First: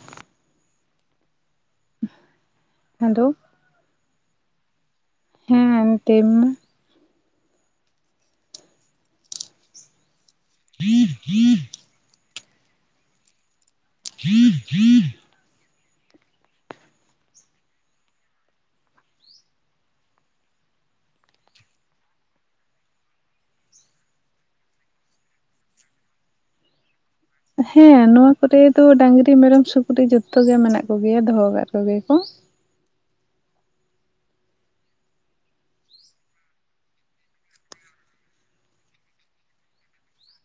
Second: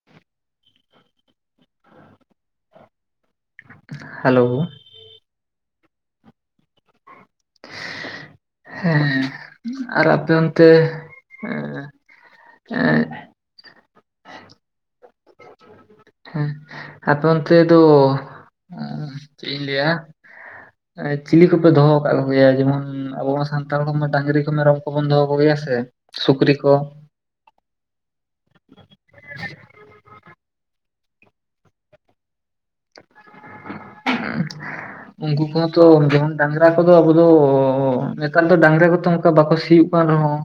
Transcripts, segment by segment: [inaudible] ᱟᱫᱚ? ᱦᱮᱞᱳ᱾ ᱦᱮᱸ ᱮᱱᱛᱮ ᱢᱟ ᱦᱮᱸ ᱟᱨ ᱟᱯᱮ ᱚᱱᱛᱮ ᱮᱸ, ᱮᱸ [inaudible] ᱦᱮᱸ ᱟᱯᱮ ᱚᱱᱛᱮ ᱫᱚ, ᱩᱸ ᱪᱮᱫ ᱤᱧ ᱞᱟᱹᱭᱟ, [inaudible] ᱮᱸ ᱪᱤᱞᱤ ᱠᱚᱯᱮ ᱫᱚᱦᱚ ᱟᱠᱟᱫ ᱠᱚᱜᱮᱭᱟ ᱡᱮᱢᱚᱱ ᱟᱵᱚ ᱢᱟ ᱥᱟᱱᱛᱟᱲ [inaudible] ᱰᱟᱝᱨᱤ ᱠᱚ ᱢᱮᱨᱚᱢ ᱠᱚᱵᱚᱱ ᱫᱚᱦᱚ ᱠᱚᱜᱮᱭᱟ ᱥᱮ᱾ ᱥᱩᱠᱨᱤ ᱠᱚ, ᱦᱮᱸ ᱱᱚᱶᱟ ᱠᱚᱨᱮ ᱫᱚ ᱰᱟᱹᱝᱨᱤ ᱢᱮᱨᱚᱢ ᱥᱩᱠᱨᱤ ᱡᱚᱛᱚ ᱜᱮ ᱢᱮᱱᱟᱜ ᱠᱚᱜᱮᱭᱟ ᱫᱚᱦᱚ ᱟᱠᱟᱫ ᱠᱚᱜᱮ-ᱟ ᱠᱚ᱾ [inaudible] ᱩᱱᱠᱩ ᱠᱚᱦᱚᱸ ᱛᱚ ᱡᱮᱢᱚᱱ ᱰᱟᱝᱨᱟ ᱠᱚᱫᱚ ᱟᱵᱚ ᱫᱚ ᱱᱮᱛᱟᱨ ᱫᱚ ᱰᱟᱝᱨᱟ ᱠᱚᱛᱚ ᱚᱱᱠᱟ ᱵᱟᱠᱚ ᱥᱤᱭᱳᱜ ᱠᱟᱱ ᱨᱮᱦᱚᱸ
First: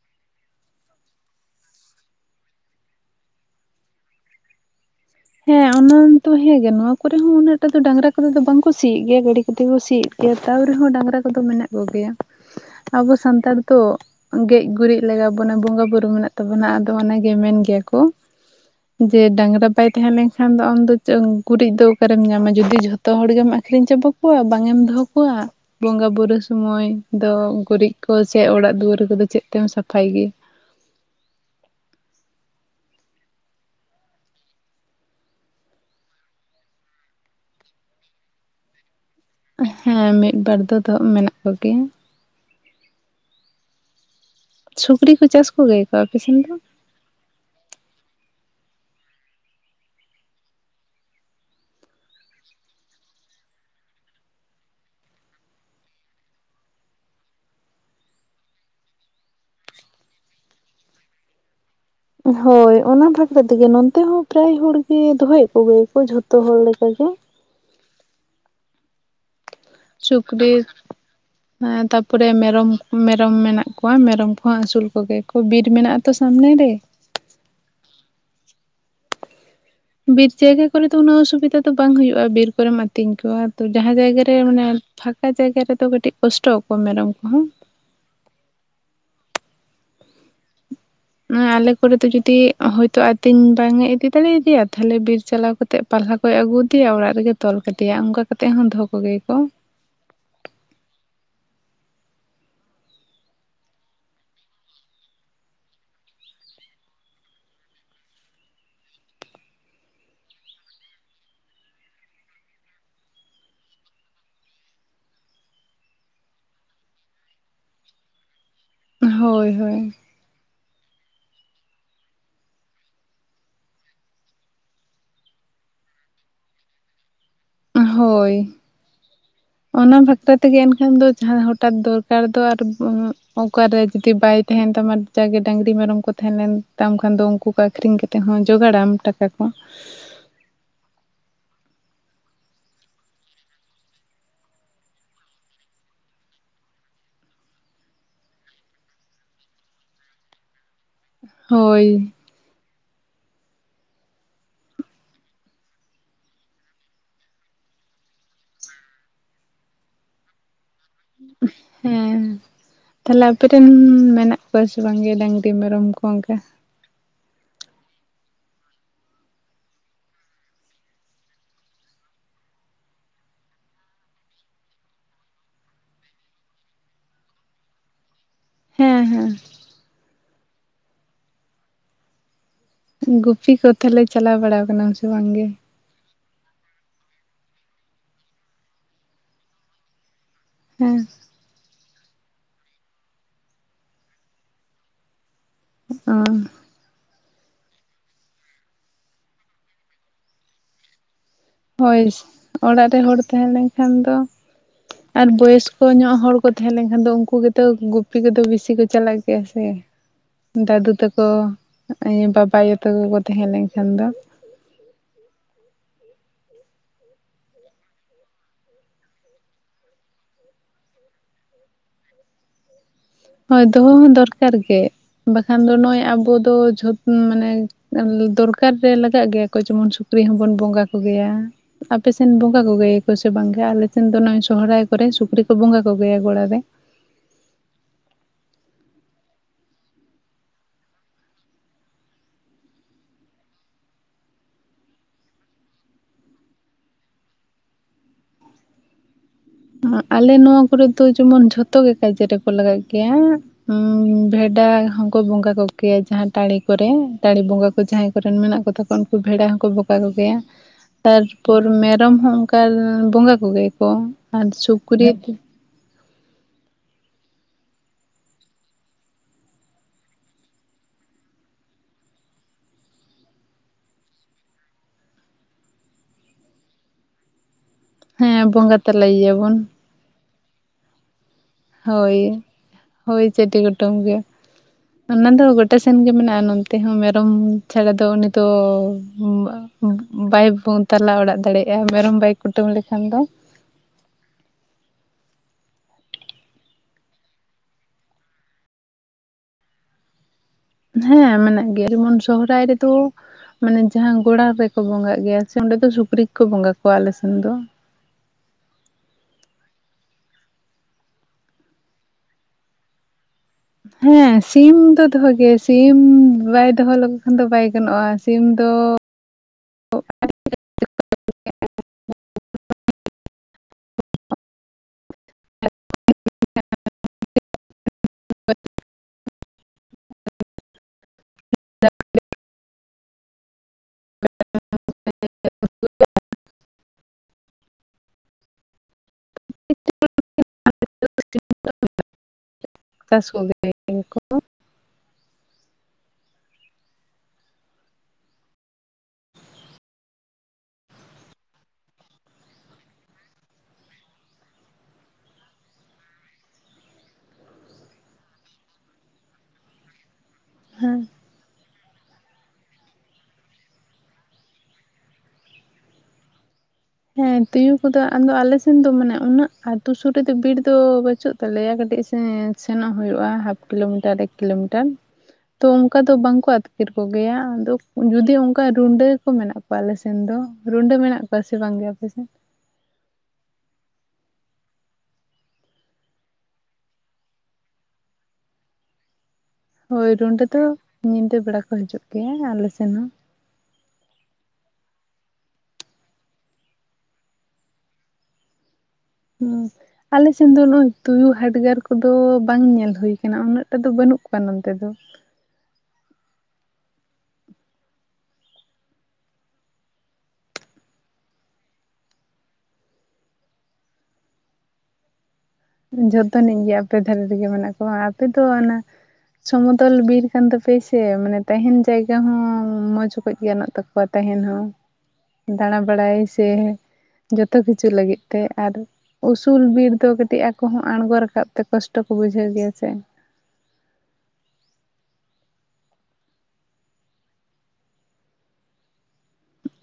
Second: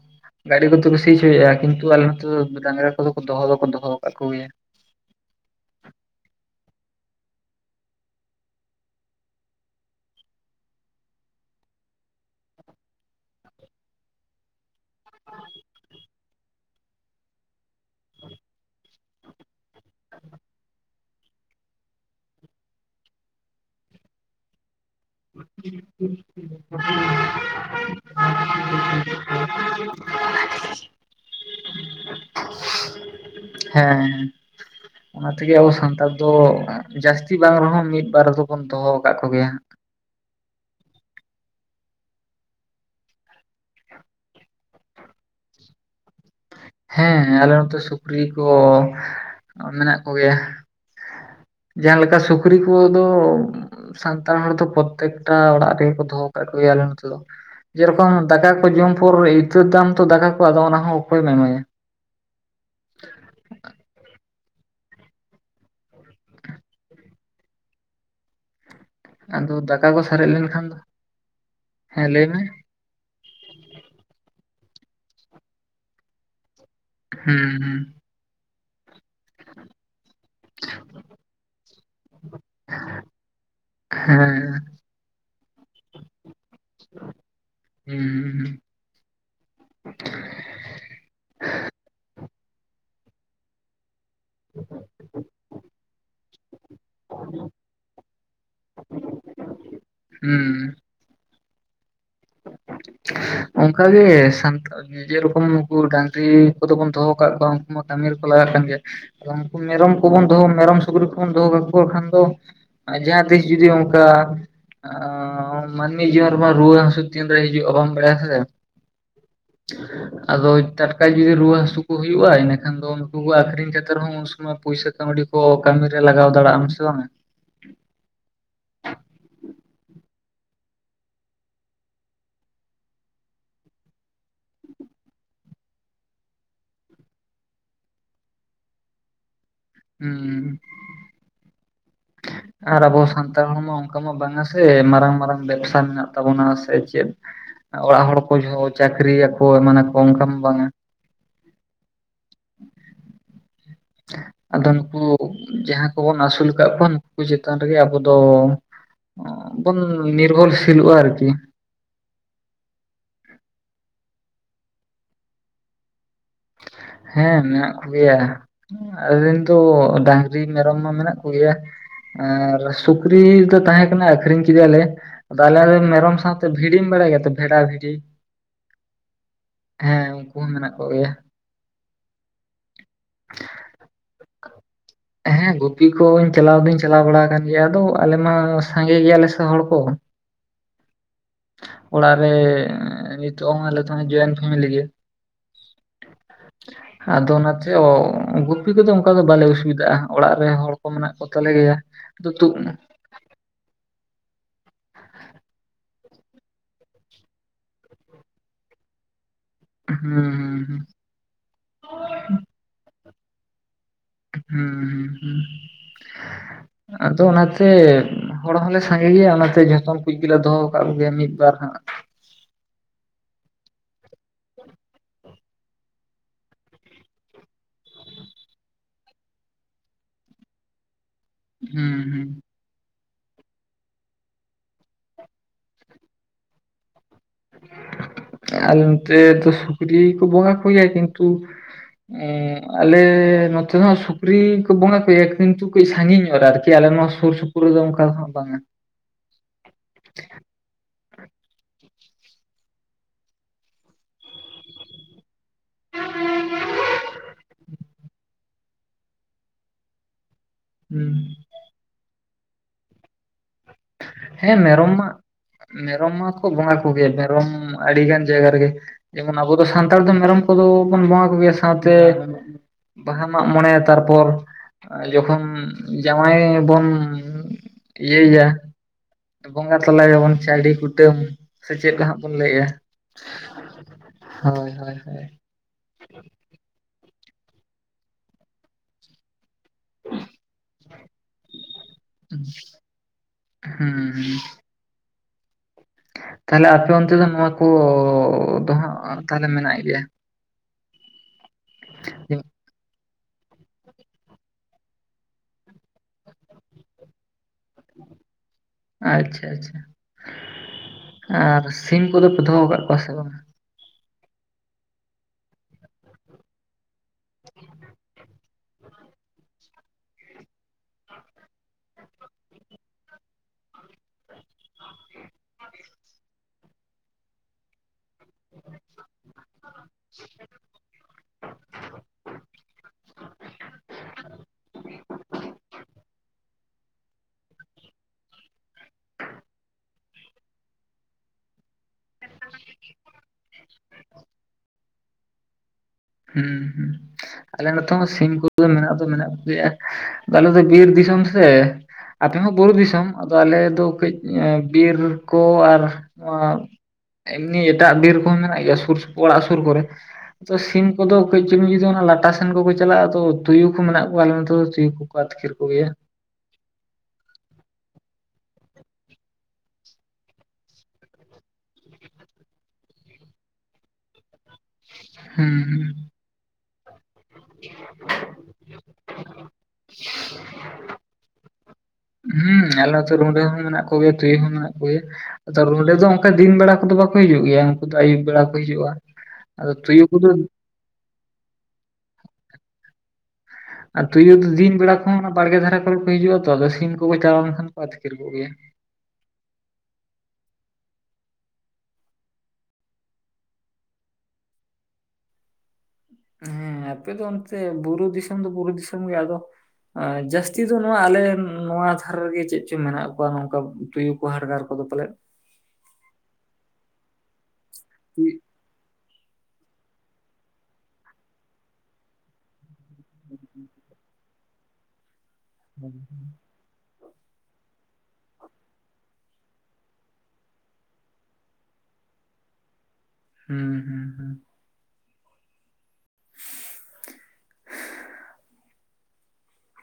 ᱜᱟᱹᱰᱤ ᱠᱚᱛᱮ ᱠᱚ ᱥᱤ ᱦᱚᱪᱚᱭᱮᱜ-ᱟ ᱠᱤᱱᱛᱩ ᱟᱞᱮ ᱱᱚᱛᱮ ᱫᱚ ᱰᱟᱝᱨᱟ ᱠᱚᱫᱚ ᱠᱚ ᱫᱚᱦᱚ ᱫᱚᱠᱚ ᱫᱚᱦᱚ ᱟᱠᱟᱫ ᱠᱚᱜᱮᱭᱟ᱾ ᱦᱮᱸ ᱚᱱᱟ ᱫᱚ ᱦᱮᱸ ᱜᱮ ᱱᱚᱣᱟ ᱠᱚᱨᱮ ᱦᱚᱸ ᱩᱱᱟᱹᱜ ᱴᱟᱹ ᱫᱚ ᱰᱟᱝᱨᱟ ᱠᱚᱛᱮ ᱫᱚ ᱵᱟᱝᱠᱚ ᱥᱤᱭᱮᱜ ᱜᱮᱭᱟ ᱜᱟᱹᱰᱤ ᱠᱚᱛᱮ ᱠᱚ ᱥᱤᱭᱮᱫ ᱛᱟᱣ ᱨᱮᱦᱚᱸ ᱰᱟᱝᱨᱟ ᱠᱚᱫᱚ ᱢᱮᱱᱟᱜ ᱠᱚᱜᱮᱭᱟ, ᱟᱵᱚ ᱥᱟᱱᱛᱟᱲ ᱫᱚ ᱜᱮᱡ ᱜᱩᱨᱤᱡ ᱞᱟᱜᱟᱣ ᱵᱚᱱᱟ ᱵᱚᱸᱜᱟ ᱵᱩᱹᱨᱩ ᱢᱮᱱᱟᱜ ᱛᱟᱹᱵᱚᱱᱟ ᱟᱫᱚᱹ ᱚᱱᱟᱜᱮ ᱢᱮᱱ ᱜᱮᱹᱭᱟ ᱠᱚ᱾ ᱡᱮ ᱰᱟᱝᱨᱟ ᱵᱟᱭ ᱛᱟᱦᱮᱸ ᱞᱮᱱᱠᱷᱟᱱ ᱫᱚ ᱟᱢ ᱫᱚ ᱪᱮᱫ ᱜᱩᱨᱤᱡ ᱫᱚ ᱚᱠᱟᱨᱮᱢ ᱧᱟᱸᱢᱟ ᱡᱩᱫᱤ ᱡᱷᱚᱛᱚ ᱦᱚᱲ ᱜᱮᱢ ᱟᱠᱷᱨᱹᱤᱧ ᱪᱟᱵᱟ ᱠᱚᱣᱟ ᱵᱟᱝ ᱮᱢ ᱫᱚᱦᱚ ᱠᱚᱣᱟ ᱵᱚᱸᱜᱟ ᱵᱩᱸᱨᱩ ᱥᱚᱢᱚᱭ ᱫᱚ ᱜᱩᱨᱤᱡ ᱠᱚ ᱥᱮ ᱚᱲᱟᱜ ᱫᱩᱭᱟᱹᱨ ᱠᱚᱫᱚ ᱪᱮᱫ ᱛᱮᱢ ᱥᱟᱯᱷᱟᱭ ᱜᱮᱭᱟ᱾ [inaudible] ᱦᱮᱸ ᱦᱮᱸ᱾ ᱚᱱᱟ ᱛᱮᱜᱮ ᱟᱵᱚ ᱥᱟᱱᱛᱟᱲ ᱫᱚ ᱡᱟᱹᱥᱛᱤ ᱵᱟᱝ ᱨᱮᱦᱚᱸ ᱢᱤᱫ ᱵᱟᱨ ᱫᱚᱵᱚᱱ ᱫᱚᱦᱚ ᱟᱠᱟᱫ ᱠᱚᱜᱮᱭᱟ᱾ ᱦᱮᱸ ᱢᱤᱫ ᱵᱟᱨ ᱫᱚ ᱫᱚᱦᱚ ᱢᱮᱱᱟᱜ ᱠᱚᱜᱮᱭᱟ᱾ ᱥᱩᱠᱨᱤ ᱠᱚ ᱪᱟᱥ ᱠᱚᱜᱮᱭᱟ ᱠᱚ ᱟᱯᱮ ᱥᱮᱱ ᱫᱚ? ᱦᱮᱸ ᱟᱞᱮ ᱱᱚᱛᱮ ᱥᱩᱠᱨᱤ ᱠᱚ ᱢᱮᱱᱟᱜ ᱠᱚᱜᱮᱭᱟ᱾ ᱡᱟᱦᱟᱸ ᱞᱮᱠᱟ ᱥᱩᱠᱨᱤ ᱠᱚ ᱫᱚ ᱥᱟᱱᱛᱟᱲ ᱦᱚᱲ ᱫᱚ ᱯᱨᱚᱛᱮᱠᱴᱟ ᱚᱲᱟᱜ ᱨᱮᱜᱮ ᱠᱚ ᱫᱚᱦᱚ ᱠᱟᱜ ᱠᱚᱜᱮᱭᱟ ᱟᱞᱮ ᱱᱚᱛᱮ ᱫᱚ᱾ ᱡᱮᱨᱚᱠᱚᱢ ᱫᱟᱠᱟ ᱠᱚ ᱡᱚᱢ ᱯᱚᱨ ᱤᱛᱟᱹᱫ ᱫᱟᱢ ᱛᱚ ᱫᱟᱠᱟ ᱠᱚ ᱟᱫᱚ ᱚᱱᱟ ᱦᱚᱸ ᱚᱠᱚᱭᱮᱢ ᱮᱢᱟᱭᱟ? ᱦᱳᱭ ᱚᱱᱟ ᱵᱟᱠᱷᱨᱟ ᱛᱮᱹᱜᱮ ᱱᱚᱱᱛᱮ ᱦᱚᱸ ᱯᱨᱟᱭ ᱦᱚᱲ ᱜᱮ ᱫᱚᱦᱚᱭᱮᱫ ᱠᱚᱜᱮᱭᱟᱠᱚ ᱡᱷᱚᱛᱚ ᱦᱚᱲ ᱞᱮᱠᱟᱜ ᱜᱮ᱾ ᱟᱫᱟ ᱫᱟ ᱥᱩᱠᱨᱤ ᱮᱸ ᱦᱮᱸ ᱞᱟᱹᱭ ᱛᱟᱯᱚᱨᱮ ᱢᱮ ᱢᱮᱨᱚᱢ᱾ ᱢᱮᱨᱚᱢ ᱢᱮᱱᱟᱜ ᱠᱚᱣᱟ ᱢᱮᱨᱚᱢ ᱠᱚᱦᱚᱸ ᱟᱹᱥᱩᱞ ᱠᱚᱜᱮᱭᱟ ᱠᱚ, ᱵᱤᱨ ᱢᱮᱱᱟᱜ-ᱟ ᱛᱚ ᱥᱟᱢᱱᱮ ᱨᱮ᱾ ᱦᱩᱸ ᱦᱩᱸ᱾ ᱵᱤᱨ ᱡᱟᱭᱜᱟ ᱠᱚᱨᱮ ᱫᱚ ᱩᱱᱟᱹᱜ ᱚᱥᱩᱵᱤᱫᱟ ᱫᱚ ᱵᱟᱝ ᱦᱩᱭᱩᱜ-ᱟ ᱵᱤᱨ ᱠᱚᱨᱮᱢ ᱟᱹᱛᱤᱧ ᱠᱚᱣᱟ ᱛᱚ ᱡᱟᱦᱟᱸ ᱦᱩᱸ ᱡᱟᱭᱜᱟ ᱨᱮ ᱦᱮᱸ ᱢᱟᱱᱮ ᱯᱷᱟᱸᱠᱟ ᱡᱟᱭᱜᱟ ᱨᱮᱫᱚ ᱠᱟᱹᱴᱤᱡ ᱠᱚᱥᱴᱚᱜ ᱟᱠᱚ ᱢᱮᱨᱚᱢ ᱠᱚᱦᱚᱸ᱾ ᱦᱩᱸ ᱦᱩᱸ᱾ ᱮᱸ ᱟᱞᱮ ᱠᱚᱨᱮ ᱫᱚ ᱡᱩᱫᱤ ᱦᱚᱭᱛᱳ ᱟᱛᱤᱧ ᱵᱟᱝ ᱮ ᱤᱫᱤ ᱫᱟᱲᱮᱭᱟᱫᱮᱭᱟ ᱛᱟᱦᱚᱞᱮ ᱵᱤᱨ ᱪᱟᱞᱟᱣ ᱠᱟᱛᱮᱫ ᱯᱟᱞᱦᱟ ᱠᱚᱭ ᱟᱹᱜᱩ ᱟᱫᱮᱭᱟᱭ ᱚᱲᱟᱜ ᱨᱮᱜᱮ ᱛᱚᱞ ᱠᱟᱫᱮᱭᱟᱭ, ᱚᱱᱠᱟ ᱠᱟᱛᱮᱫ ᱦᱚᱸ ᱫᱚᱦᱚ ᱠᱚᱜᱮᱭᱟ ᱠᱚ ᱾ ᱦᱩᱸ ᱾ ᱦ [inaudible] ᱚᱱᱠᱟ ᱜᱮ ᱥᱟᱱᱛᱟᱲ ᱡᱮᱨᱚᱠᱚᱢ ᱱᱩᱠᱩ ᱰᱟᱝᱨᱤ ᱠᱚᱫᱚ ᱵᱚᱱ ᱫᱚᱦᱚ ᱟᱠᱟᱫ ᱠᱚᱣᱟ ᱩᱱᱠᱩ ᱢᱟ ᱠᱟᱹᱢᱤ ᱨᱮᱠᱚ ᱞᱟᱹᱜᱟᱜ ᱠᱟᱱ ᱜᱮᱭᱟ ᱾ ᱩᱱᱠᱩ ᱢᱮᱨᱚᱢ ᱠᱚᱵᱚᱱ ᱫᱚᱦᱚ ᱢᱮᱨᱚᱢ ᱥᱩᱠᱨᱤ ᱠᱚᱵᱚᱱ ᱫᱚᱦᱚ ᱠᱟᱠᱚ ᱠᱷᱟᱱ ᱫᱚ ᱟᱨ ᱡᱟᱦᱟᱸ ᱛᱤᱥ ᱡᱩᱫᱤ ᱚᱝᱠᱟ ᱢᱟᱹᱱᱢᱤ ᱡᱤᱭᱚᱱ ᱨᱮᱢᱟ ᱨᱩᱣᱟᱹ ᱦᱟᱹᱥᱩ ᱛᱤᱱ ᱨᱮ ᱦᱤᱡᱩᱜᱼᱟ ᱵᱟᱢ ᱵᱟᱲᱟᱭᱟ ᱥᱮ! ᱦᱳᱭ ᱦᱳᱭ ᱟᱫᱚ ᱴᱟᱴᱠᱟ ᱡᱩᱫᱤ ᱨᱩᱣᱟᱹ ᱦᱟᱹᱥᱩ ᱠᱚ ᱦᱩᱭᱩᱜᱼᱟ ᱮᱱᱟᱠᱷᱟᱱ ᱫᱚ ᱩᱱᱠᱩ ᱠᱚ ᱟᱠᱷᱨᱤᱧ ᱠᱟᱛᱮ ᱨᱮᱦᱚᱸ ᱩᱱ ᱥᱚᱢᱚᱭ ᱯᱩᱭᱥᱟ ᱠᱟᱹᱣᱰᱤ ᱠᱚ ᱠᱟᱹᱢᱤ ᱨᱮ ᱞᱟᱜᱟᱣ ᱫᱟᱲᱮᱭᱟᱜ ᱟᱢ ᱥᱮ ᱵᱟᱝᱼᱟ! ᱦᱳᱭ ᱾ ᱚᱱᱟ ᱵᱷᱟᱠᱛᱟ ᱛᱮᱜᱮ ᱮᱱᱠᱷᱟᱱ ᱫᱚ ᱡᱟᱦᱟᱸ ᱦᱚᱴᱟᱛ ᱫᱚᱨᱠᱟᱨ ᱫᱚ ᱟᱨ ᱚᱠᱟᱨᱮ ᱡᱩᱫᱤ ᱵᱟᱭ ᱛᱟᱦᱮᱱ ᱛᱟᱢᱟ ᱡᱟᱜᱮ ᱰᱟᱝᱨᱤ ᱢᱮᱨᱚᱢ ᱠᱚ ᱛᱟᱦᱮᱸ ᱞᱮᱱ ᱛᱟᱢ ᱠᱷᱟᱱ ᱫᱚ ᱩᱱᱠᱩ ᱠᱚ ᱟᱹᱠᱷᱨᱤᱧ ᱠᱟᱛᱮᱫ ᱦᱚᱸ ᱡᱚᱜᱟᱲᱟᱢ ᱴᱟᱠᱟ ᱠᱚ ᱾ ᱦᱩᱸ ᱦᱩᱸ ᱾ ᱟᱨ ᱟᱵᱚ ᱥᱟᱱᱛᱟᱲ ᱦᱚᱲᱢᱟ ᱚᱱᱠᱟ ᱢᱟ ᱵᱟᱝᱼᱟ ᱥᱮ ᱢᱟᱨᱟᱝ ᱢᱟᱨᱟᱝ ᱵᱮᱵᱽᱥᱟ ᱢᱮᱱᱟᱜ ᱛᱟᱵᱚᱱᱟ ᱥᱮ ᱪᱮᱫ? ᱚᱲᱟᱜ ᱦᱚᱲ ᱠᱚ ᱡᱷᱚᱦᱚ ᱪᱟᱹᱠᱨᱤᱭᱟᱠᱚ ᱮᱢᱟᱱᱟᱠᱚ ᱚᱱᱠᱟᱢᱟ ᱵᱟᱝᱟ ᱾ ᱦᱳᱭ ᱾ ᱟᱫᱚ ᱩᱱᱠᱩ ᱡᱟᱦᱟᱸ ᱠᱚᱵᱚᱱ ᱟᱹᱥᱩᱞ ᱟᱠᱟᱫ ᱠᱚᱣᱟ ᱱᱩᱠᱩ ᱠᱚ ᱪᱮᱛᱟᱱ ᱨᱮᱜᱮ ᱟᱵᱚ ᱫᱚ ᱵᱚᱱ ᱱᱤᱨᱵᱷᱚᱨᱥᱤᱞᱚᱜᱼᱟ ᱟᱨᱠᱤ ᱾ ᱦᱮᱸ, ᱛᱟᱦᱚᱞᱮ ᱟᱯᱮ ᱨᱮᱱ ᱢᱮᱱᱟᱜ ᱠᱚᱣᱟ ᱥᱮ ᱵᱟᱝᱜᱮ ᱰᱟᱹᱝᱨᱤ ᱢᱮᱨᱚᱢ ᱠᱚ ᱚᱱᱠᱟ? ᱦᱮᱸ ᱢᱮᱱᱟᱜ ᱠᱚᱜᱮᱭᱟ, ᱟᱞᱮ ᱨᱮᱱ ᱫᱚ ᱰᱟᱝᱨᱤ ᱢᱮᱨᱚᱢ ᱢᱟ ᱢᱮᱱᱟᱜ ᱠᱚᱜᱮᱭᱟ ᱾ ᱟᱨ ᱥᱩᱠᱨᱤ ᱫᱚ ᱛᱟᱦᱮᱸ ᱠᱟᱱᱟ ᱟᱠᱷᱨᱤᱧ ᱠᱮᱫᱮᱭᱟᱞᱮ ᱾ ᱟᱫᱚ ᱟᱞᱮᱨᱮᱱ ᱢᱮᱨᱚᱢ ᱥᱟᱶᱛᱮ ᱵᱷᱤᱰᱤᱢ ᱵᱟᱲᱟᱭ ᱜᱮᱭᱟᱛᱚ ᱵᱷᱮᱰᱟ ᱵᱷᱤᱰᱤ? ᱦᱮᱸ ᱦᱮᱸ ᱾ ᱦᱮᱸ, ᱩᱱᱠᱩ ᱦᱚᱸ ᱢᱮᱱᱟᱜ ᱠᱚᱜᱮᱭᱟ ᱾ ᱜᱩᱯᱤ ᱠᱚ ᱛᱟᱦᱚᱞᱮ ᱪᱟᱞᱟᱣ ᱵᱟᱲᱟ ᱟᱠᱟᱱᱟᱢ ᱥᱮ ᱵᱟᱝᱜᱮ? ᱜᱩᱵᱤ ᱠᱚ ᱪᱟᱞᱟᱣ ᱫᱩᱧ ᱪᱟᱞᱟᱣ ᱵᱟᱲᱟ ᱠᱟᱱᱟᱱ ᱜᱮᱭᱟ, ᱟᱫᱚ ᱟᱞᱮ ᱢᱟ ᱥᱟᱸᱜᱮ ᱜᱮᱭᱟᱞᱮ ᱥᱮ ᱦᱚᱲ ᱠᱚ ᱾ ᱦᱮᱸ ᱾ ᱚᱲᱟᱜ ᱨᱮ ᱱᱤᱛᱟᱜ ᱦᱚᱸ ᱟᱞᱮᱫᱚ ᱦᱟᱸᱜ ᱡᱚᱭᱮᱱᱴ ᱯᱷᱮᱢᱮᱞᱤ ᱜᱮ ᱾ ᱚ ᱾ ᱟᱫᱚ ᱚᱱᱟᱛᱮ ᱚ ᱜᱩᱯᱤ ᱠᱚᱫᱚ ᱚᱝᱠᱟ ᱫᱚ ᱵᱟᱞᱮ ᱚᱥᱩᱵᱤᱫᱜᱼᱟ, ᱚᱲᱟᱜ ᱨᱮ ᱦᱚᱲ ᱠᱚ ᱢᱮᱱᱟᱜ ᱠᱚ ᱛᱟᱞᱮ ᱜᱮᱭᱟ, ᱟᱫᱚ ᱛᱩᱜ ᱛᱮ ᱦᱚᱲ ᱛᱟᱦᱮ ᱞᱮᱝ ᱠᱷᱟᱱ ᱫᱚ ᱟᱨ ᱵᱚᱭᱚᱥᱠᱚ ᱧᱚᱜ ᱦᱚᱲ ᱠᱚ ᱛᱟᱦᱮᱸ ᱞᱮᱱᱠᱷᱟᱱ ᱫᱚ ᱩᱱᱠᱩ ᱜᱮᱛᱚ ᱜᱩᱯᱤ ᱠᱚᱫᱚ ᱵᱮᱥᱤ ᱠᱚ ᱪᱟᱞᱟᱜ ᱜᱮᱭᱟ ᱥᱮ, ᱦᱩᱸ ᱫᱟᱫᱩ ᱛᱟᱠᱚ ᱟᱹ ᱵᱟᱵᱟ ᱟᱭᱳ ᱛᱮᱠᱚᱠᱚ ᱛᱟᱦᱮᱸ ᱞᱮᱱᱠᱷᱟᱱ ᱫᱚ ᱾ ᱦᱩᱸ ᱦᱩᱸ ᱦᱩᱸ ᱾ [inaudible] ᱟᱫᱚ ᱚᱱᱟᱛᱮ ᱦᱚᱲ ᱦᱚᱸᱞᱮ ᱥᱟᱸᱜᱮ ᱜᱮᱭᱟ ᱚᱱᱟᱛᱮ ᱡᱷᱚᱛᱚᱱ ᱠᱩᱡ ᱜᱮᱞᱮ ᱫᱚᱦᱚ ᱟᱠᱟᱫ ᱠᱚᱜᱮᱭᱟ ᱢᱤᱫᱵᱟᱨ ᱦᱟᱸᱜ ᱾ ᱦᱳᱭ ᱫᱚᱦᱚ ᱦᱚᱸ ᱫᱚᱨᱠᱟᱨ ᱜᱮ, ᱵᱟᱠᱷᱟᱱ ᱫᱚ ᱱᱚᱜᱼᱚᱭ ᱟᱵᱚ ᱫᱚ ᱡᱷᱚᱛ ᱢᱟᱱᱮ ᱫᱚᱨᱠᱟᱨ ᱨᱮ ᱞᱟᱜᱟᱜ ᱜᱮᱭᱟ ᱠᱚ ᱡᱮᱢᱚᱱ ᱥᱩᱠᱨᱤ ᱦᱚᱸᱵᱚᱱ ᱵᱚᱸᱜᱟ ᱠᱚᱜᱮᱭᱟ ᱦᱩᱸ ᱾ ᱦᱩᱸ ᱟᱯᱮᱥᱮᱱ ᱵᱚᱸ ᱜᱟ ᱠᱚᱜᱮᱭᱟ ᱠᱚ ᱥᱮ ᱵᱟᱝᱜᱮ? ᱟᱞᱮ ᱥᱮᱱ ᱫᱚ ᱱᱚᱜᱼᱚᱭ ᱥᱚᱦᱨᱟᱭ ᱠᱚᱨᱮ ᱥᱩᱠᱨᱤ ᱠᱚ ᱵᱚᱸᱜᱟ ᱠᱚᱜᱮᱭᱟ ᱜᱚᱲᱟ ᱨᱮ ᱾ [inaudible] ᱟᱞᱮ ᱚᱱᱛᱮ ᱫᱚ ᱥᱩᱠᱨᱤ ᱠᱚ ᱵᱚᱸᱜᱟ ᱠᱚᱜᱮᱭᱟ ᱠᱤᱱᱛᱩ, ᱟᱞᱮ ᱱᱚᱛᱮ ᱫᱚᱦᱟᱸᱜ ᱥᱩᱠᱨᱤ ᱠᱚ ᱵᱚᱸᱜᱟ ᱠᱚᱜᱮᱭᱟ ᱠᱤᱱᱛᱩ ᱠᱟᱹᱡ ᱥᱟᱺᱜᱤᱧ ᱧᱚᱜ ᱨᱮ ᱟᱨᱠᱤ ᱟᱞᱮ ᱱᱚᱣᱟᱼᱼ ᱥᱩᱨ ᱥᱩᱯᱩᱨ ᱨᱮᱫᱚ ᱚᱱᱠᱟ ᱫᱚ ᱦᱟᱸᱜ ᱵᱟᱝᱟ᱾ ᱟᱞᱮ ᱱᱚᱣᱟ ᱠᱚᱨᱮ ᱫᱚ ᱡᱮᱢᱚᱱ ᱡᱷᱚᱛᱚ ᱜᱮ ᱠᱟᱡᱮ ᱨᱮᱠᱚ ᱞᱟᱜᱟᱜ ᱜᱮᱭᱟ᱾ ᱵᱷᱮᱰᱟ ᱦᱚᱸᱠᱚ ᱵᱚᱸᱜᱟ ᱠᱚᱜᱮᱭᱟ ᱡᱟᱦᱟᱸ ᱴᱟᱸᱲᱤ ᱠᱚᱨᱮ ᱴᱟᱸᱲᱤ ᱵᱚᱸᱜᱟ ᱠᱚ ᱡᱟᱦᱟᱸᱭ ᱠᱚᱨᱮᱱ ᱢᱮᱱᱟᱜ ᱠᱚᱛᱟ ᱠᱚᱣᱟ᱾ ᱩᱱᱠᱩ ᱵᱷᱮᱲᱟ ᱦᱚᱸᱠᱚ ᱵᱚᱠᱟ ᱠᱚᱜᱮᱭᱟ᱾ ᱛᱟᱨᱯᱚᱨ ᱢᱮᱨᱚᱢ ᱦᱚᱸ ᱚᱱᱠᱟ ᱵᱚᱸᱜᱟ ᱠᱚᱜᱮᱭᱟᱠᱚ᱾ ᱟᱨ ᱦᱮᱸ ᱢᱮᱨᱚᱢ ᱥᱩᱠᱨᱤ ᱢᱟ ᱢᱮᱨᱚᱢ ᱢᱟᱠᱚ ᱵᱚᱸᱜᱟ ᱠᱚᱜᱮ ᱢᱮᱨᱚᱢ ᱟᱹᱰᱤ ᱜᱟᱱ ᱡᱟᱭᱜᱟ ᱨᱮᱜᱮᱼᱼ ᱡᱮᱢᱚᱱ ᱟᱵᱚ ᱫᱚ ᱥᱟᱱᱛᱟᱲ ᱫᱚ ᱢᱮᱨᱚᱢ ᱠᱚᱫᱚ ᱵᱚᱱ ᱵᱚᱸᱜᱟ ᱠᱚᱜᱮᱭᱟ ᱥᱟᱶᱛᱮᱼᱼ ᱵᱟᱦᱟ ᱢᱟᱜ ᱢᱚᱬᱮ ᱛᱟᱨᱯᱚᱨᱼᱼ ᱡᱚᱠᱷᱚᱱ ᱡᱟᱸᱶᱟᱭ ᱵᱚᱱᱼᱼ ᱦᱮᱸ ᱵᱚᱸᱜᱟ ᱛᱮᱟᱞᱟᱹᱭᱮᱭᱟ ᱵᱚᱱ᱾ ᱛᱟᱞᱟᱭᱮᱭᱟᱵᱚᱱ ᱪᱟᱰᱤ ᱠᱩᱴᱟᱹᱢᱼᱼ ᱦᱳᱭ ᱦᱳᱭ ᱪᱟᱹᱰᱤ ᱠᱩᱴᱩᱢ ᱜᱮ ᱦᱳᱭ ᱦᱳᱭ ᱦᱳᱭ ᱚᱱᱟ ᱫᱚ ᱜᱚᱴᱼᱼ ᱟᱯᱮ ᱥᱮᱱ ᱜᱮ ᱢᱮᱱᱟᱜᱼᱟ ᱱᱚᱱᱛᱮ ᱦᱚᱸ ᱢᱮᱨᱚᱢ ᱪᱷᱟᱲᱟ ᱫᱚ ᱩᱱᱤ ᱫᱚ ᱵᱟᱭ ᱛᱟᱞᱟ ᱚᱲᱟᱜ ᱫᱟᱲᱮᱭᱟᱜᱼᱟ ᱢᱮᱨᱚᱢ ᱵᱟᱭ ᱠᱩᱴᱟᱹᱢ ᱞᱮᱠᱷᱟᱱ ᱫᱚ ᱾ ᱦᱩᱸ ᱦᱩᱸ᱾ ᱛᱟᱦᱞᱮ ᱟᱯᱮ ᱚᱱᱛᱮ ᱫᱚ ᱱᱚᱣᱟ ᱠᱚ ᱫᱚ ᱦᱟᱸᱜ ᱛᱟᱦᱚᱞᱮ ᱢᱮᱱᱟᱜ ᱜᱮᱭᱟ ᱾ ᱦᱮᱸ ᱢᱮᱱᱟᱜ ᱜᱮᱭᱟ ᱡᱮᱢᱚᱱ ᱥᱚᱦᱨᱟᱭ ᱨᱮᱫᱚ ᱢᱟᱱᱮ ᱡᱟᱦᱟᱸ ᱜᱚᱲᱟ ᱨᱮᱠᱚ ᱵᱚᱸᱜᱟᱜ ᱜᱮᱭᱟ ᱥᱮ ᱚᱸᱰᱮ ᱫᱚ ᱥᱩᱠᱨᱤ ᱠᱚᱠᱚ ᱵᱚᱸᱜᱟ ᱠᱚᱣᱟ ᱟᱞᱮᱥᱮᱱ ᱫᱚ ᱾ ᱟᱪᱷᱟ ᱟᱪᱷᱟ ᱟᱨ ᱥᱤᱢ ᱠᱚᱫᱚ ᱯᱮ ᱫᱚᱦᱚ ᱟᱠᱟᱫ ᱠᱚᱣᱟ ᱥᱮ ᱵᱟᱝ? ᱦᱮᱸ ᱥᱤᱢ ᱫᱚ ᱫᱚᱦᱚ ᱜᱮ ᱥᱤᱢ ᱵᱟᱭ ᱫᱚᱦᱚ ᱞᱮᱠᱚ ᱠᱷᱟᱱ ᱫᱚ ᱵᱟᱭ ᱜᱟᱱᱚᱜᱼᱟ ᱥᱤᱢ ᱫᱚ ᱛᱚ [unintelligible] [unintelligible] [unintelligible] ᱪᱟᱥ ᱠᱚᱜᱮ ᱾ [inaudible] [unintelligible] ᱦᱩᱸ ᱦᱩᱸ ᱾ ᱟᱞᱮ ᱱᱚᱛᱮ ᱦᱚᱸ ᱥᱤᱢ ᱠᱚ ᱫᱚ ᱢᱮᱱᱟᱜ ᱫᱚ ᱢᱮᱱᱟᱜ ᱠᱚᱜᱮᱭᱟ ᱟᱞᱮ ᱫᱚ ᱵᱤᱨ ᱫᱤᱥᱚᱢ ᱥᱮ ᱾ ᱟᱯᱮ ᱦᱚᱸ ᱵᱩᱨᱩ ᱫᱤᱥᱚᱢ ᱟᱫᱚ ᱟᱞᱮ ᱫᱚ ᱠᱟᱹᱡ ᱵᱤᱨ ᱠᱚ ᱟᱨ ᱱᱚᱣᱟ ᱮᱢᱱᱤ ᱮᱴᱟᱜ ᱵᱤᱨ ᱠᱚᱦᱚᱸ ᱢᱮᱱᱟᱜ ᱜᱮᱭᱟ ᱥᱩᱨ ᱥᱩᱯᱩ ᱚᱲᱟᱜ ᱥᱩᱨ ᱠᱚᱨᱮ ᱛᱚ ᱥᱤᱢ ᱠᱩᱫᱚ ᱠᱟᱹᱡ ᱪᱩᱞᱩᱝ ᱡᱩᱫᱤ ᱚᱱᱟ ᱞᱟᱴᱟ ᱥᱮᱱ ᱠᱚᱠᱚ ᱪᱟᱞᱟᱜᱼᱟ ᱛᱚ ᱛᱩᱭᱩ ᱠᱚ ᱢᱮᱱᱟᱜ ᱠᱚᱣᱟᱞᱮ ᱱᱚᱛᱚ ᱫᱚ ᱛᱩᱭᱩ ᱠᱚ ᱟᱹᱛᱠᱤᱨ ᱠᱚᱜᱮᱭᱟ ᱾ ᱦᱮᱸ ᱛᱩᱭᱩ ᱠᱚᱫᱚ ᱟᱫᱚ ᱟᱞᱮ ᱥᱮᱱ ᱫᱚ ᱢᱟᱱᱮ ᱩᱱᱟᱹᱜ ᱟᱛᱩ ᱥᱩᱨ ᱨᱮᱫᱚ ᱵᱤᱨ ᱫᱚ ᱵᱟᱹᱪᱩᱜ ᱛᱟᱞᱮᱭᱟ ᱠᱟᱹᱴᱤᱡ ᱥᱮᱱᱚᱜ ᱦᱩᱭᱩᱜᱼᱟ ᱦᱟᱯ ᱠᱤᱞᱳᱢᱤᱴᱟᱨ ᱮᱠ ᱠᱤᱞᱳᱢᱤᱴᱟᱨ ᱛᱚ ᱦᱩᱸ ᱚᱱᱠᱟ ᱫᱚ ᱵᱟᱝᱠᱚ ᱟᱛ ᱟᱛᱠᱤᱨ ᱠᱚᱜᱮᱭᱟ ᱟᱫᱚ ᱡᱩᱫᱤ ᱚᱱᱠᱟ ᱨᱩᱰᱟᱹ ᱠᱚ ᱢᱮᱱᱟᱜ ᱠᱚᱣᱟ ᱟᱞᱮ ᱥᱮᱱ ᱫᱚ ᱨᱩᱰᱟᱹ ᱢᱮᱱᱟᱜ ᱠᱚᱣᱟ ᱥᱮ ᱾ ᱥᱮ ᱵᱟᱝ ᱜᱮ? ᱦᱩᱸ ᱟᱞᱮ ᱱᱚᱛᱮ ᱨᱩᱰᱟᱹ ᱦᱚᱸ ᱢᱮᱱᱟᱜ ᱠᱚᱜᱮᱭᱟ ᱛᱩᱭᱩ ᱦᱚᱸ ᱢᱮᱱᱟᱜ ᱠᱚᱜᱮᱭᱟ ᱾ ᱛᱟᱨ ᱵᱚᱞᱮ ᱫᱚ ᱚᱱᱠᱟ ᱫᱤᱱ ᱵᱮᱲᱟ ᱠᱚᱫᱚ ᱵᱟᱠᱚ ᱦᱤᱡᱩᱜ ᱜᱮᱭᱟ ᱩᱱᱠᱩ ᱫᱚ ᱟᱹᱭᱩᱵ ᱵᱮᱲᱟ ᱠᱚ ᱦᱤᱡᱩᱜᱼᱟ ᱾ ᱦᱳᱭ ᱨᱩᱸᱰᱟᱹ ᱫᱚ ᱧᱤᱫᱟᱹ ᱵᱮᱲᱟ ᱠᱚ ᱦᱤᱡᱩᱜ ᱜᱮᱭᱟ ᱟᱞᱮ ᱥᱮᱱ ᱦᱚᱸ ᱾ ᱟᱨ ᱛᱩᱭᱩ ᱫᱚ ᱫᱤᱱ ᱵᱮᱲᱟ ᱠᱚᱦᱚᱸ ᱚᱱᱟ ᱵᱟᱲᱜᱮ ᱫᱷᱟᱨᱮ ᱠᱚᱨᱮ ᱠᱚ ᱦᱤᱡᱩᱜᱼᱟ ᱛᱚ ᱟᱫᱚ ᱥᱤᱢ ᱠᱚᱠᱚ ᱪᱟᱞᱟᱣ ᱞᱮᱱᱠᱷᱟᱱ ᱠᱚ ᱟᱹᱛᱠᱤᱨ ᱠᱚᱣᱟ ᱾ [unintelligible] ᱦᱩᱸ᱾ ᱟᱞᱮ ᱥᱮᱱ ᱫᱚ ᱱᱚᱜᱼᱚᱭ ᱛᱩᱭᱩ ᱦᱟᱰᱜᱟᱨ ᱠᱚᱫᱚ ᱵᱟᱝ ᱧᱮᱞ ᱦᱩᱭ ᱟᱠᱟᱱᱟ ᱩᱱᱟᱹᱜᱴᱟ ᱫᱚ ᱵᱟᱹᱱᱩᱜ ᱠᱚᱣᱟ ᱱᱚᱱᱛᱮ ᱫᱚ ᱾ ᱦᱮᱸ ᱟᱯᱮ ᱫᱚ ᱚᱱᱛᱮ ᱵᱩᱨᱩ ᱫᱤᱥᱚᱢ ᱫᱚ ᱵᱩᱨᱩ ᱫᱤᱥᱚᱢ ᱜᱮ ᱟᱫᱚ ᱡᱟᱹᱥᱛᱤ ᱫᱚ ᱱᱚᱣᱟ ᱟᱞᱮ ᱱᱚᱣᱟ ᱫᱷᱟᱨᱮ ᱨᱮᱜᱮ ᱪᱮᱫ ᱪᱚ ᱢᱮᱱᱟᱜ ᱠᱚᱣᱟ ᱱᱚᱝᱠᱟ ᱛᱩᱭᱩ ᱠᱩ ᱦᱟᱰᱜᱟᱨ ᱠᱚᱫᱚ ᱯᱟᱞᱮᱫ ᱾ ᱡᱚᱛᱚᱱᱤᱡ ᱜᱮ ᱟᱯᱮ ᱫᱷᱟᱨᱮ ᱨᱮᱜᱮ ᱢᱮᱱᱟᱜ ᱠᱚᱣᱟ ᱟᱯᱮ ᱦᱩᱸ ᱫᱚ ᱚᱱᱟ ᱥᱚᱢᱚᱛᱚᱞ ᱵᱤᱨ ᱠᱟᱱ ᱛᱟᱯᱮᱭᱟ ᱥᱮ ᱢᱟᱱᱮ ᱛᱟᱦᱮᱱ ᱡᱟᱭᱜᱟ ᱦᱚᱸ ᱢᱚᱸᱡᱽ ᱚᱠᱚᱡ ᱜᱮ ᱜᱟᱱᱚᱜ ᱛᱟᱠᱚᱣᱟ ᱾ ᱛᱟᱦᱮᱱ ᱦᱚᱸ ᱫᱟᱬᱟ ᱵᱟᱲᱟᱭ ᱥᱮ ᱡᱚᱛᱚ ᱠᱤᱪᱷᱩ ᱞᱟᱹᱜᱤᱫ ᱛᱮ ᱟᱨ ᱩᱥᱩᱞ ᱵᱤᱨ ᱫᱚ ᱠᱟᱹᱴᱤᱡ ᱠᱚᱦᱚᱸ ᱟᱬᱜᱚ ᱨᱟᱠᱟᱵ ᱛᱮ ᱠᱚᱥᱴᱚ ᱠᱚ ᱵᱩᱡᱷᱟᱹᱣ ᱜᱮᱭᱟ ᱥᱮ ᱾ ᱦᱩᱸ ᱦᱩᱸ ᱦᱩᱸ᱾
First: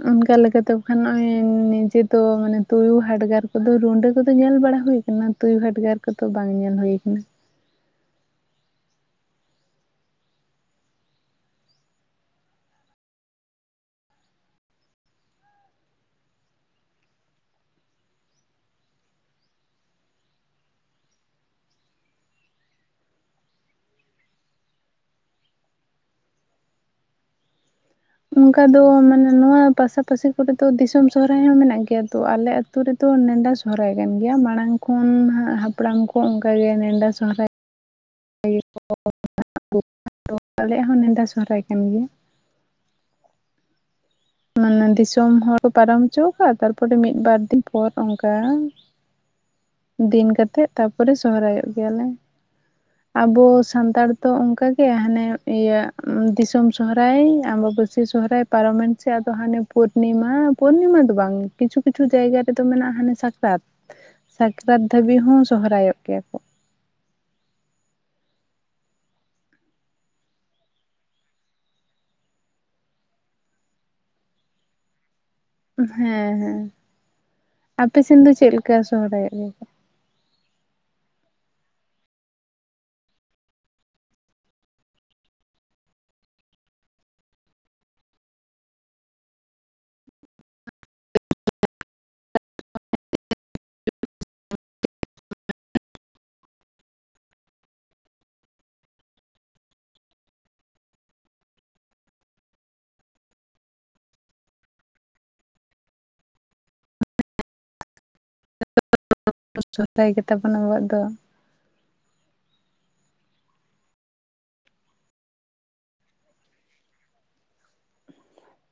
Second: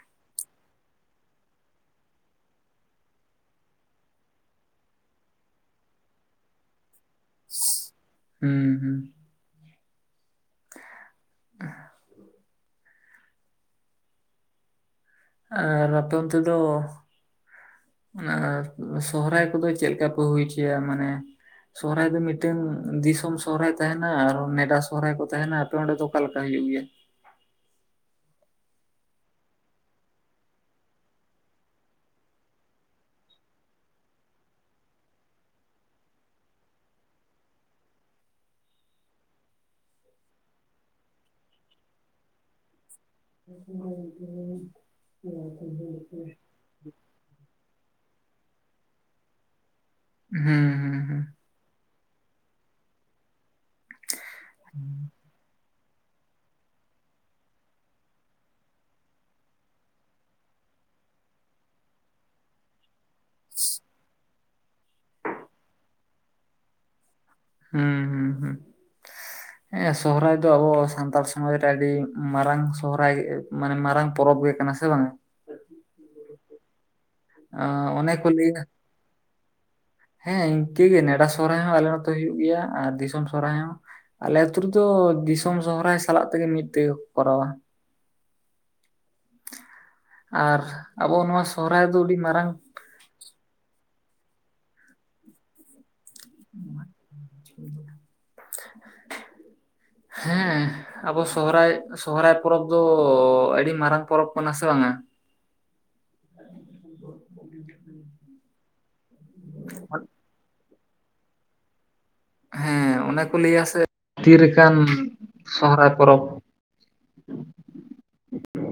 ᱚᱱᱠᱟ ᱞᱮᱠᱟᱛᱮ ᱵᱟᱠᱷᱟᱱ ᱱᱚᱜᱚᱭ ᱱᱤᱡᱮ ᱫᱚ ᱢᱟᱱᱮ ᱛᱩᱭᱩ ᱦᱟᱰᱜᱟᱨ ᱠᱚᱫᱚ ᱨᱩᱸᱰᱟᱹ ᱠᱚᱫᱚ ᱧᱮᱞ ᱵᱟᱲᱟ ᱦᱩᱭ ᱚᱱᱟ ᱛᱩᱭᱩ ᱦᱟᱰᱜᱟᱨ ᱠᱚᱫᱚ ᱵᱟᱝ ᱧᱮᱞ ᱦᱩᱭᱩ ᱟᱠᱟᱱᱟ᱾ ᱦᱩᱸ ᱦᱩᱸ᱾ [unintelligible] ᱟᱨ ᱟᱯᱮ ᱚᱱᱛᱮ ᱫᱚ ᱟᱨ ᱥᱚᱦᱨᱟᱭ ᱠᱚᱫᱚ ᱪᱮᱫ ᱞᱮᱠᱟ ᱯᱮ ᱦᱩᱭ ᱦᱚᱪᱚᱭᱟ ᱢᱟᱱᱮ ᱥᱚᱦᱨᱟᱭ ᱫᱚ ᱢᱤᱫᱴᱮᱱ ᱫᱤᱥᱚᱢ ᱥᱚᱦᱨᱟᱭ ᱛᱟᱦᱮᱱᱟ ᱟᱨ ᱱᱮᱰᱟ ᱥᱚᱦᱦᱟᱭ ᱠᱚ ᱛᱟᱦᱮᱱᱟ ᱟᱯᱮ ᱚᱸᱰᱮ ᱫᱚ ᱚᱠᱟ ᱞᱮᱠᱟ ᱦᱩᱭᱩᱜ ᱜᱮᱭᱟ? ᱚᱱᱠᱟ ᱫᱚ ᱢᱟᱱᱮ ᱱᱚᱣᱟ ᱯᱟᱥᱟᱯᱟᱥᱤ ᱠᱚᱨᱮ ᱫᱚ ᱫᱤᱥᱚᱢ ᱥᱚᱦᱨᱟᱭ ᱦᱚᱸ ᱢᱮᱱᱟᱜ ᱜᱮᱭᱟ ᱛᱚ ᱟᱞᱮ ᱟᱹᱛᱩ ᱟᱛᱳ ᱨᱮᱫᱚ ᱱᱮᱰᱟ ᱥᱚᱦᱨᱟᱭ ᱠᱟᱱ ᱜᱮᱭᱟ ᱢᱟᱲᱟᱝ ᱠᱷᱚᱱ ᱦᱟᱯᱲᱟᱢ ᱠᱚ ᱚᱱᱠᱟ ᱜᱮ ᱱᱮᱰᱟ ᱥᱚᱦᱨᱟᱭ ᱟᱞᱮᱭᱟᱜ ᱦᱚᱸ ᱱᱮᱰᱟ ᱥᱚᱦᱚᱨᱟᱭ ᱠᱟᱱ ᱜᱮᱭᱟ᱾ [inaudible] [inaudible] ᱯᱚᱨᱮ ᱢᱤᱫ ᱵᱟᱨ ᱫᱤᱱ ᱯᱚᱨ ᱚᱝᱠᱟᱼᱼ ᱫᱤᱱ ᱦᱩᱸ ᱠᱟᱛᱮᱜ ᱦᱩᱸ ᱛᱟᱯᱚᱨᱮ ᱦᱩᱸ ᱥᱚᱦᱚᱨᱟᱭᱚᱜ ᱜᱮᱭᱟᱞᱮ᱾ ᱟᱵᱚ ᱥᱟᱱᱛᱟᱲ ᱫᱚ ᱚᱝᱠᱟ ᱜᱮ ᱦᱟᱱᱮ ᱤᱭᱟᱹ ᱫᱤᱥᱚᱢ ᱥᱚᱦᱚᱨᱟᱭ, ᱟᱢᱵᱟᱵᱟᱹᱥᱤᱭᱟᱹ ᱥᱚᱦᱚᱨᱟᱭ᱾ ᱯᱟᱨᱚᱢᱮᱱ ᱥᱮ ᱟᱫᱚ ᱦᱟᱱᱮ ᱯᱩᱨᱱᱤᱢᱟ, ᱯᱩᱨᱱᱤᱢᱟ ᱫᱚ ᱵᱟᱝ ᱠᱤᱪᱷᱩ ᱠᱤᱪᱷᱩ ᱡᱟᱭᱜᱟ ᱨᱮᱫᱚ ᱢᱮᱱᱟᱜᱼᱟ ᱦᱟᱱᱮ ᱥᱟᱠᱨᱟᱛ ᱥᱟᱠᱨᱟᱛ ᱫᱷᱟᱹᱵᱤᱡ ᱦᱚᱸ ᱥᱚᱦᱚᱨᱟᱭᱚᱜ ᱜᱮᱭᱟ ᱠᱚ᱾ ᱦᱩᱸ ᱦᱩᱸ ᱦᱩᱸ᱾ [unintelligible] ᱦᱮᱸ ᱥᱚᱦᱚᱨᱟᱭ ᱫᱚ ᱟᱵᱚ ᱥᱟᱱᱛᱟᱲ ᱥᱚᱢᱟᱡᱽ ᱨᱮ ᱟᱹᱰᱤ ᱢᱟᱨᱟᱝ ᱥᱚᱦᱚᱨᱟᱭ ᱢᱟᱱᱮ ᱢᱟᱨᱟᱝ ᱯᱚᱨᱚᱵᱽ ᱜᱮ ᱠᱟᱱᱟ ᱥᱮ ᱵᱟᱝ᱾ ᱦᱮᱸ ᱦᱮᱸ ᱟᱸ ᱚᱱᱮ ᱟᱯᱮᱥᱮᱱ ᱠᱚ ᱫᱚ ᱪᱮᱜ ᱞᱟᱹᱭᱟ ᱞᱮᱠᱟ ᱥᱚᱦᱚᱨᱟᱭᱚᱜ ᱜᱮ ᱠᱚ᱾ ᱦᱮᱸ ᱤᱝᱠᱟᱹᱜᱮ ᱱᱮᱰᱟ ᱥᱚᱦᱚᱨᱟᱭ ᱦᱚᱸ ᱟᱞᱮ ᱱᱚᱛᱮ ᱦᱩᱭᱩᱜ ᱜᱮᱭᱟ ᱟᱨ ᱫᱤᱥᱚᱢ ᱥᱚᱦᱚᱨᱟᱭ ᱦᱚᱸ᱾ ᱟᱞᱮ ᱟᱹᱛᱩ ᱨᱮᱫᱚ ᱫᱤᱥᱚᱢ ᱥᱚᱦᱚᱨᱟᱭ ᱥᱟᱞᱟᱜ ᱛᱮᱜᱮ ᱢᱤᱫ ᱛᱮᱜᱮ ᱠᱚ ᱠᱚᱨᱟᱣᱟ᱾ [unintelligible] ᱟᱨ ᱟᱵᱚ ᱱᱚᱣᱟ ᱥᱚᱦᱚᱨᱟᱭ ᱫᱚ ᱟᱹᱰᱤ ᱢᱟᱨᱟᱝ᱾ [unintelligible] ᱦᱮᱸᱼᱼ ᱟᱵᱚ ᱥᱚᱦᱚᱨᱟᱭ ᱥᱚᱦᱚᱨᱟᱭ ᱯᱚᱨᱚᱵᱽ ᱫᱚ ᱟᱹᱰᱤ ᱢᱟᱨᱟᱝ ᱯᱚᱨᱚᱵᱽ ᱠᱟᱱᱟ ᱥᱮ ᱵᱟᱝᱟ᱾ [unintelligible] ᱥᱚᱦᱚᱨᱟᱭ ᱜᱮᱛᱟ ᱵᱚᱱᱟ ᱟᱵᱚᱣᱟᱜ ᱫᱚ᱾ [inaudible] ᱦᱮᱸ ᱚᱱᱮ ᱠᱚ ᱞᱟᱹᱭᱟ ᱥᱮ ᱛᱤᱨᱮᱠᱟᱱ ᱥᱚᱦᱚᱨᱟᱭ ᱯᱚᱨᱚᱵᱽ᱾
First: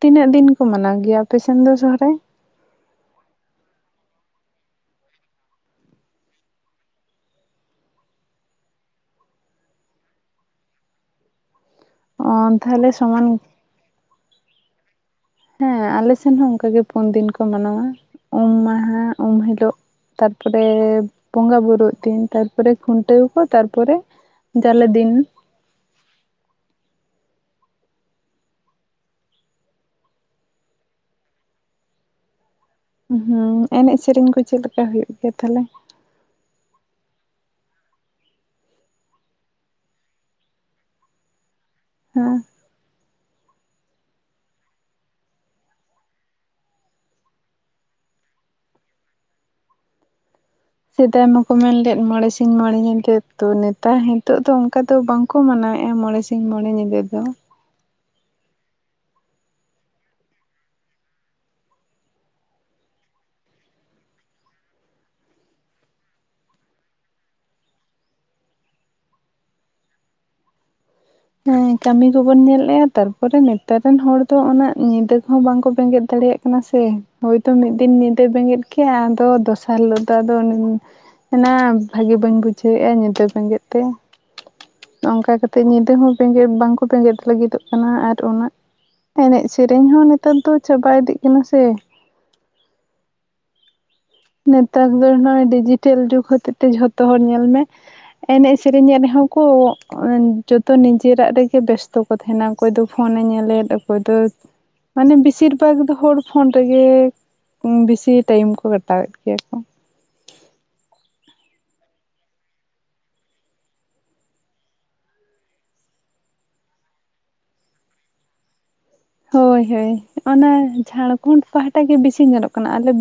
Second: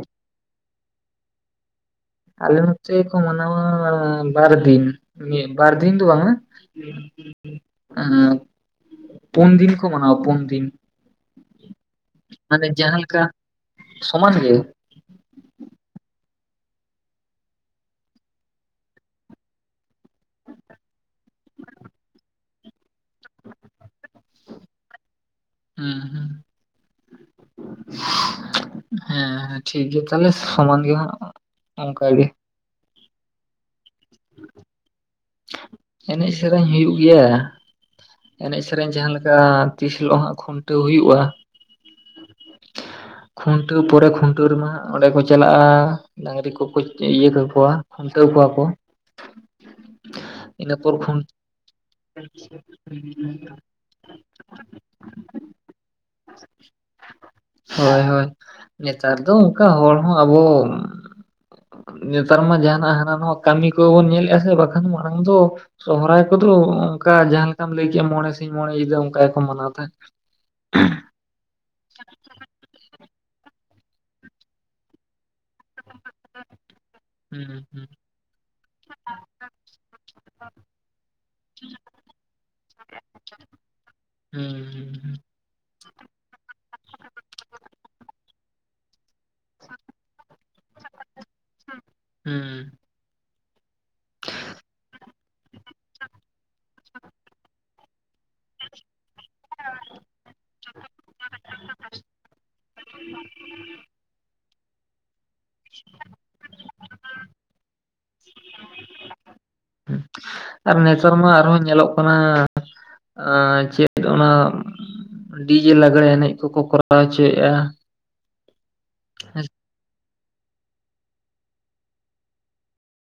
ᱛᱤᱱᱟᱹᱜ ᱫᱤᱱ ᱠᱚ ᱢᱟᱱᱟᱣ ᱜᱮᱭᱟ ᱟᱯᱮ ᱥᱮᱱ ᱫᱚ ᱥᱚᱦᱚᱨᱟᱭ᱾ ᱟᱞᱮ ᱱᱚᱛᱮ ᱠᱚ ᱢᱟᱱᱟᱣᱟ ᱵᱟᱨ ᱫᱤᱱ, ᱵᱟᱨ ᱫᱤᱱ ᱫᱚ ᱵᱟᱝᱼᱟ ᱯᱳᱱ ᱫᱤᱱ ᱠᱚ ᱢᱟᱱᱟᱣᱟ ᱯᱳᱱ ᱫᱤᱱ᱾ ᱚ ᱢᱟᱱᱮ ᱛᱟᱦᱚᱞᱮ ᱡᱟᱦᱟᱸ ᱞᱮᱠᱟ ᱥᱚᱢᱟᱱ ᱥᱚᱢᱟᱱ ᱜᱮ᱾ ᱦᱮᱸ, ᱟᱞᱮ ᱥᱮᱱ ᱦᱚᱸ ᱚᱝᱠᱟ ᱜᱮ ᱯᱳᱱ ᱫᱤᱱ ᱠᱚ ᱢᱟᱱᱟᱣᱟ ᱩᱢ ᱢᱟᱦᱟ, ᱩᱢ ᱦᱤᱞᱳᱜ ᱛᱟᱨᱯᱚᱨᱮ ᱵᱚᱸᱜᱟ ᱵᱩᱨᱩᱜ ᱫᱤᱱ, ᱛᱟᱨᱯᱚᱨᱮ ᱠᱷᱩᱱᱴᱟᱹᱣ ᱠᱚ ᱛᱟᱨ ᱯᱚᱨᱮ ᱡᱟᱞᱮ ᱫᱤᱱ᱾ ᱦᱩᱸ ᱦᱩᱸ, ᱦᱮᱸ ᱦᱮᱸ ᱴᱷᱤᱠ ᱜᱮ ᱛᱟᱦᱚᱞᱮ ᱥᱚᱢᱟᱱ ᱜᱮ ᱦᱟᱸᱜ ᱚᱝᱠᱟ ᱜᱮ᱾ ᱦᱩᱸ ᱮᱱᱮᱡ ᱥᱮᱨᱮᱧ ᱠᱚ ᱪᱮᱫ ᱞᱮᱠᱟ ᱦᱳᱭᱳᱜ ᱜᱮᱭᱟ ᱛᱟᱦᱚᱞᱮ᱾ ᱮᱱᱮᱡ ᱥᱮᱨᱮᱧ ᱦᱩᱭᱩᱜ ᱜᱮᱭᱟ ᱾ ᱮᱱᱮᱡ ᱥᱮᱨᱮᱧ ᱡᱟᱦᱟᱸ ᱞᱮᱠᱟ ᱛᱤᱥ ᱦᱤᱞᱳᱜ ᱦᱟᱸᱜ ᱠᱷᱩᱱᱴᱟᱹᱣ ᱦᱩᱭᱩᱜᱼᱟ᱾ ᱦᱩᱸ, ᱠᱷᱩᱱᱴᱟᱹᱣ ᱯᱚᱨᱮ ᱠᱷᱩᱱᱴᱟᱹᱣ ᱨᱮᱢᱟ ᱚᱸᱰᱮ ᱠᱚ ᱪᱟᱞᱟᱜᱼᱟ ᱾ ᱰᱟᱝᱨᱤ ᱠᱚ ᱠᱚ ᱤᱭᱟᱹ ᱠᱟᱠᱚᱣᱟ ᱠᱷᱩᱱᱴᱟᱹᱣ ᱠᱚᱣᱟ ᱠᱚ᱾ ᱤᱱᱟᱹ ᱯᱚᱨ ᱠᱷᱩᱱ ᱥᱮᱫᱟᱭ ᱢᱟᱠᱚ ᱢᱮᱱ ᱞᱮᱫ ᱢᱚᱬᱮ ᱥᱤᱧ ᱢᱚᱬᱮ ᱧᱤᱫᱟᱹ ᱛᱚ ᱱᱮᱛᱟᱨ ᱦᱤᱛᱳᱜ ᱫᱚ ᱚᱝᱠᱟ ᱫᱚ ᱵᱟᱝᱠᱚ ᱢᱟᱱᱟᱣᱮᱜᱼᱟ, ᱢᱚᱬᱮ ᱥᱤᱧ ᱢᱚᱬᱮ ᱧᱤᱫᱟᱹ ᱫᱚ ᱾ ᱦᱚᱭ ᱦᱚᱭ, ᱱᱮᱛᱟᱨ ᱫᱚ ᱚᱝᱠᱟ ᱦᱚᱲ ᱦᱚᱸ ᱟᱵᱚ ᱱᱮᱛᱟᱨ ᱢᱟ ᱡᱟᱦᱟᱸᱱᱟᱜ ᱦᱟᱱᱟ ᱱᱚᱣᱟ ᱠᱟᱹᱢᱤ ᱠᱚᱵᱚᱱ ᱧᱮᱞᱮᱜᱼᱟ ᱥᱮ ᱵᱟᱠᱷᱟᱱ ᱢᱟᱲᱟᱝ ᱫᱚ ᱥᱚᱦᱚᱨᱟᱭ ᱠᱚ ᱫᱚ ᱚᱝᱠᱟ ᱡᱟᱦᱟᱸ ᱞᱮᱠᱟᱢ ᱞᱟᱹᱭ ᱠᱮᱜᱼᱟ ᱢᱚᱬᱮ ᱥᱤᱧ ᱢᱚᱬᱮ ᱧᱤᱫᱟᱹ ᱚᱝᱠᱟ ᱜᱮᱠᱚ ᱢᱟᱱᱟᱣ ᱛᱟᱦᱮᱸᱫ᱾ [unintelligible] ᱦᱮᱸ ᱠᱟᱹᱢᱤ ᱠᱚᱵᱚᱱ ᱧᱮᱞᱮᱜᱼᱟ ᱛᱟᱨᱯᱚᱨᱮ ᱱᱮᱛᱟᱨ ᱨᱮᱱ ᱦᱚᱲ ᱫᱚ ᱩᱱᱟᱹᱜ ᱧᱤᱫᱟᱹ ᱠᱚ ᱦᱚᱸ ᱵᱟᱝᱠᱚ ᱵᱮᱸᱜᱮᱫ ᱫᱟᱲᱮᱭᱟᱜ ᱠᱟᱱᱟ ᱥᱮ, ᱦᱩᱸ ᱦᱳᱭᱛᱳ ᱢᱤᱫ ᱦᱩᱸ ᱫᱤᱱ ᱧᱤᱫᱟᱹᱭ ᱵᱮᱸᱜᱮᱫ ᱠᱮᱜ-ᱟ ᱟᱫᱚ ᱫᱚᱥᱟᱨ ᱦᱤᱞᱳᱜ ᱫᱚ ᱟᱫᱚ- ᱮᱱᱟ ᱵᱷᱟᱜᱮ ᱵᱟᱹᱧ ᱵᱩᱡᱷᱟᱹᱣᱮᱜᱼᱟ ᱧᱤᱫᱟᱹ ᱵᱮᱸᱜᱮᱫ ᱛᱮ᱾ ᱦᱩᱸ ᱦᱩᱸ, ᱚᱝᱠᱟ ᱠᱟᱛᱮ ᱧᱤᱫᱟᱹ ᱦᱚᱸ ᱵᱮᱸᱜᱮᱫ ᱵᱟᱝ ᱠᱚ ᱵᱮᱸᱜᱮᱫ ᱞᱟᱹᱜᱤᱫᱚᱜ ᱠᱟᱱᱟ, ᱟᱨ ᱩᱱᱟᱹᱜ ᱮᱱᱮᱡ ᱥᱮᱨᱮᱧ ᱦᱚᱸ ᱱᱮᱛᱟᱨ ᱫᱚ ᱪᱟᱵᱟ ᱤᱫᱤᱜ ᱠᱟᱱᱟ ᱥᱮ ᱾ ᱦᱮᱸ, ᱱᱮᱛᱟᱨ ᱫᱚ ᱱᱚᱜ-ᱚᱭ ᱰᱤᱡᱤᱴᱮᱞ ᱡᱩᱜᱽ ᱦᱚᱛᱮᱛᱮ ᱡᱷᱚᱛᱚ ᱦᱚᱲ ᱧᱮᱞ ᱢᱮ ᱮᱱᱮᱡ ᱥᱮᱨᱮᱧᱮᱫ ᱨᱮᱦᱚᱸᱢ ᱠᱳᱻ ᱡᱚᱛᱚ ᱱᱤᱡᱮᱨᱟᱜ ᱨᱮ ᱜᱮ ᱵᱮᱥᱛᱚ ᱠᱚ ᱛᱟᱦᱮᱱᱟ ᱚᱠᱚᱭ ᱫᱚ ᱯᱷᱳᱱᱮ ᱧᱮᱞᱮᱫ ᱚᱠᱚᱭ ᱫᱚ ᱢᱟᱱᱮ ᱵᱮᱥᱤᱨ ᱵᱷᱟᱜᱽ ᱫᱚ ᱦᱚᱲ ᱯᱷᱳᱱ ᱨᱮᱜᱮ, ᱵᱮᱥᱤ ᱴᱟᱭᱤᱢ ᱠᱚ ᱛᱟᱣᱮᱫ ᱜᱮᱭᱟ ᱠᱚ, ᱟᱨ ᱱᱮᱛᱟᱨ ᱢᱟ ᱟᱨ ᱦᱚᱸ ᱧᱮᱞᱚᱜ ᱠᱟᱱᱟ ᱾ ᱟᱸᱻ ᱪᱮᱫ ᱚᱱᱟ ᱰᱤᱡᱮ ᱞᱟᱜᱽᱲᱮ ᱮᱱᱮᱡ ᱠᱚ ᱠᱚ ᱠᱚᱨᱟᱣ ᱦᱚᱪᱚᱭᱮᱜ-ᱟ ᱾ ᱦᱳᱭ ᱦᱳᱭ ᱚᱱᱟ ᱡᱷᱟᱲᱠᱷᱚᱸᱱ ᱯᱟᱦᱴᱟ ᱜᱮ ᱵᱮᱥᱤ ᱧᱮᱞᱚᱜ ᱠᱟᱱᱟ ᱟᱞᱮ ᱵᱮ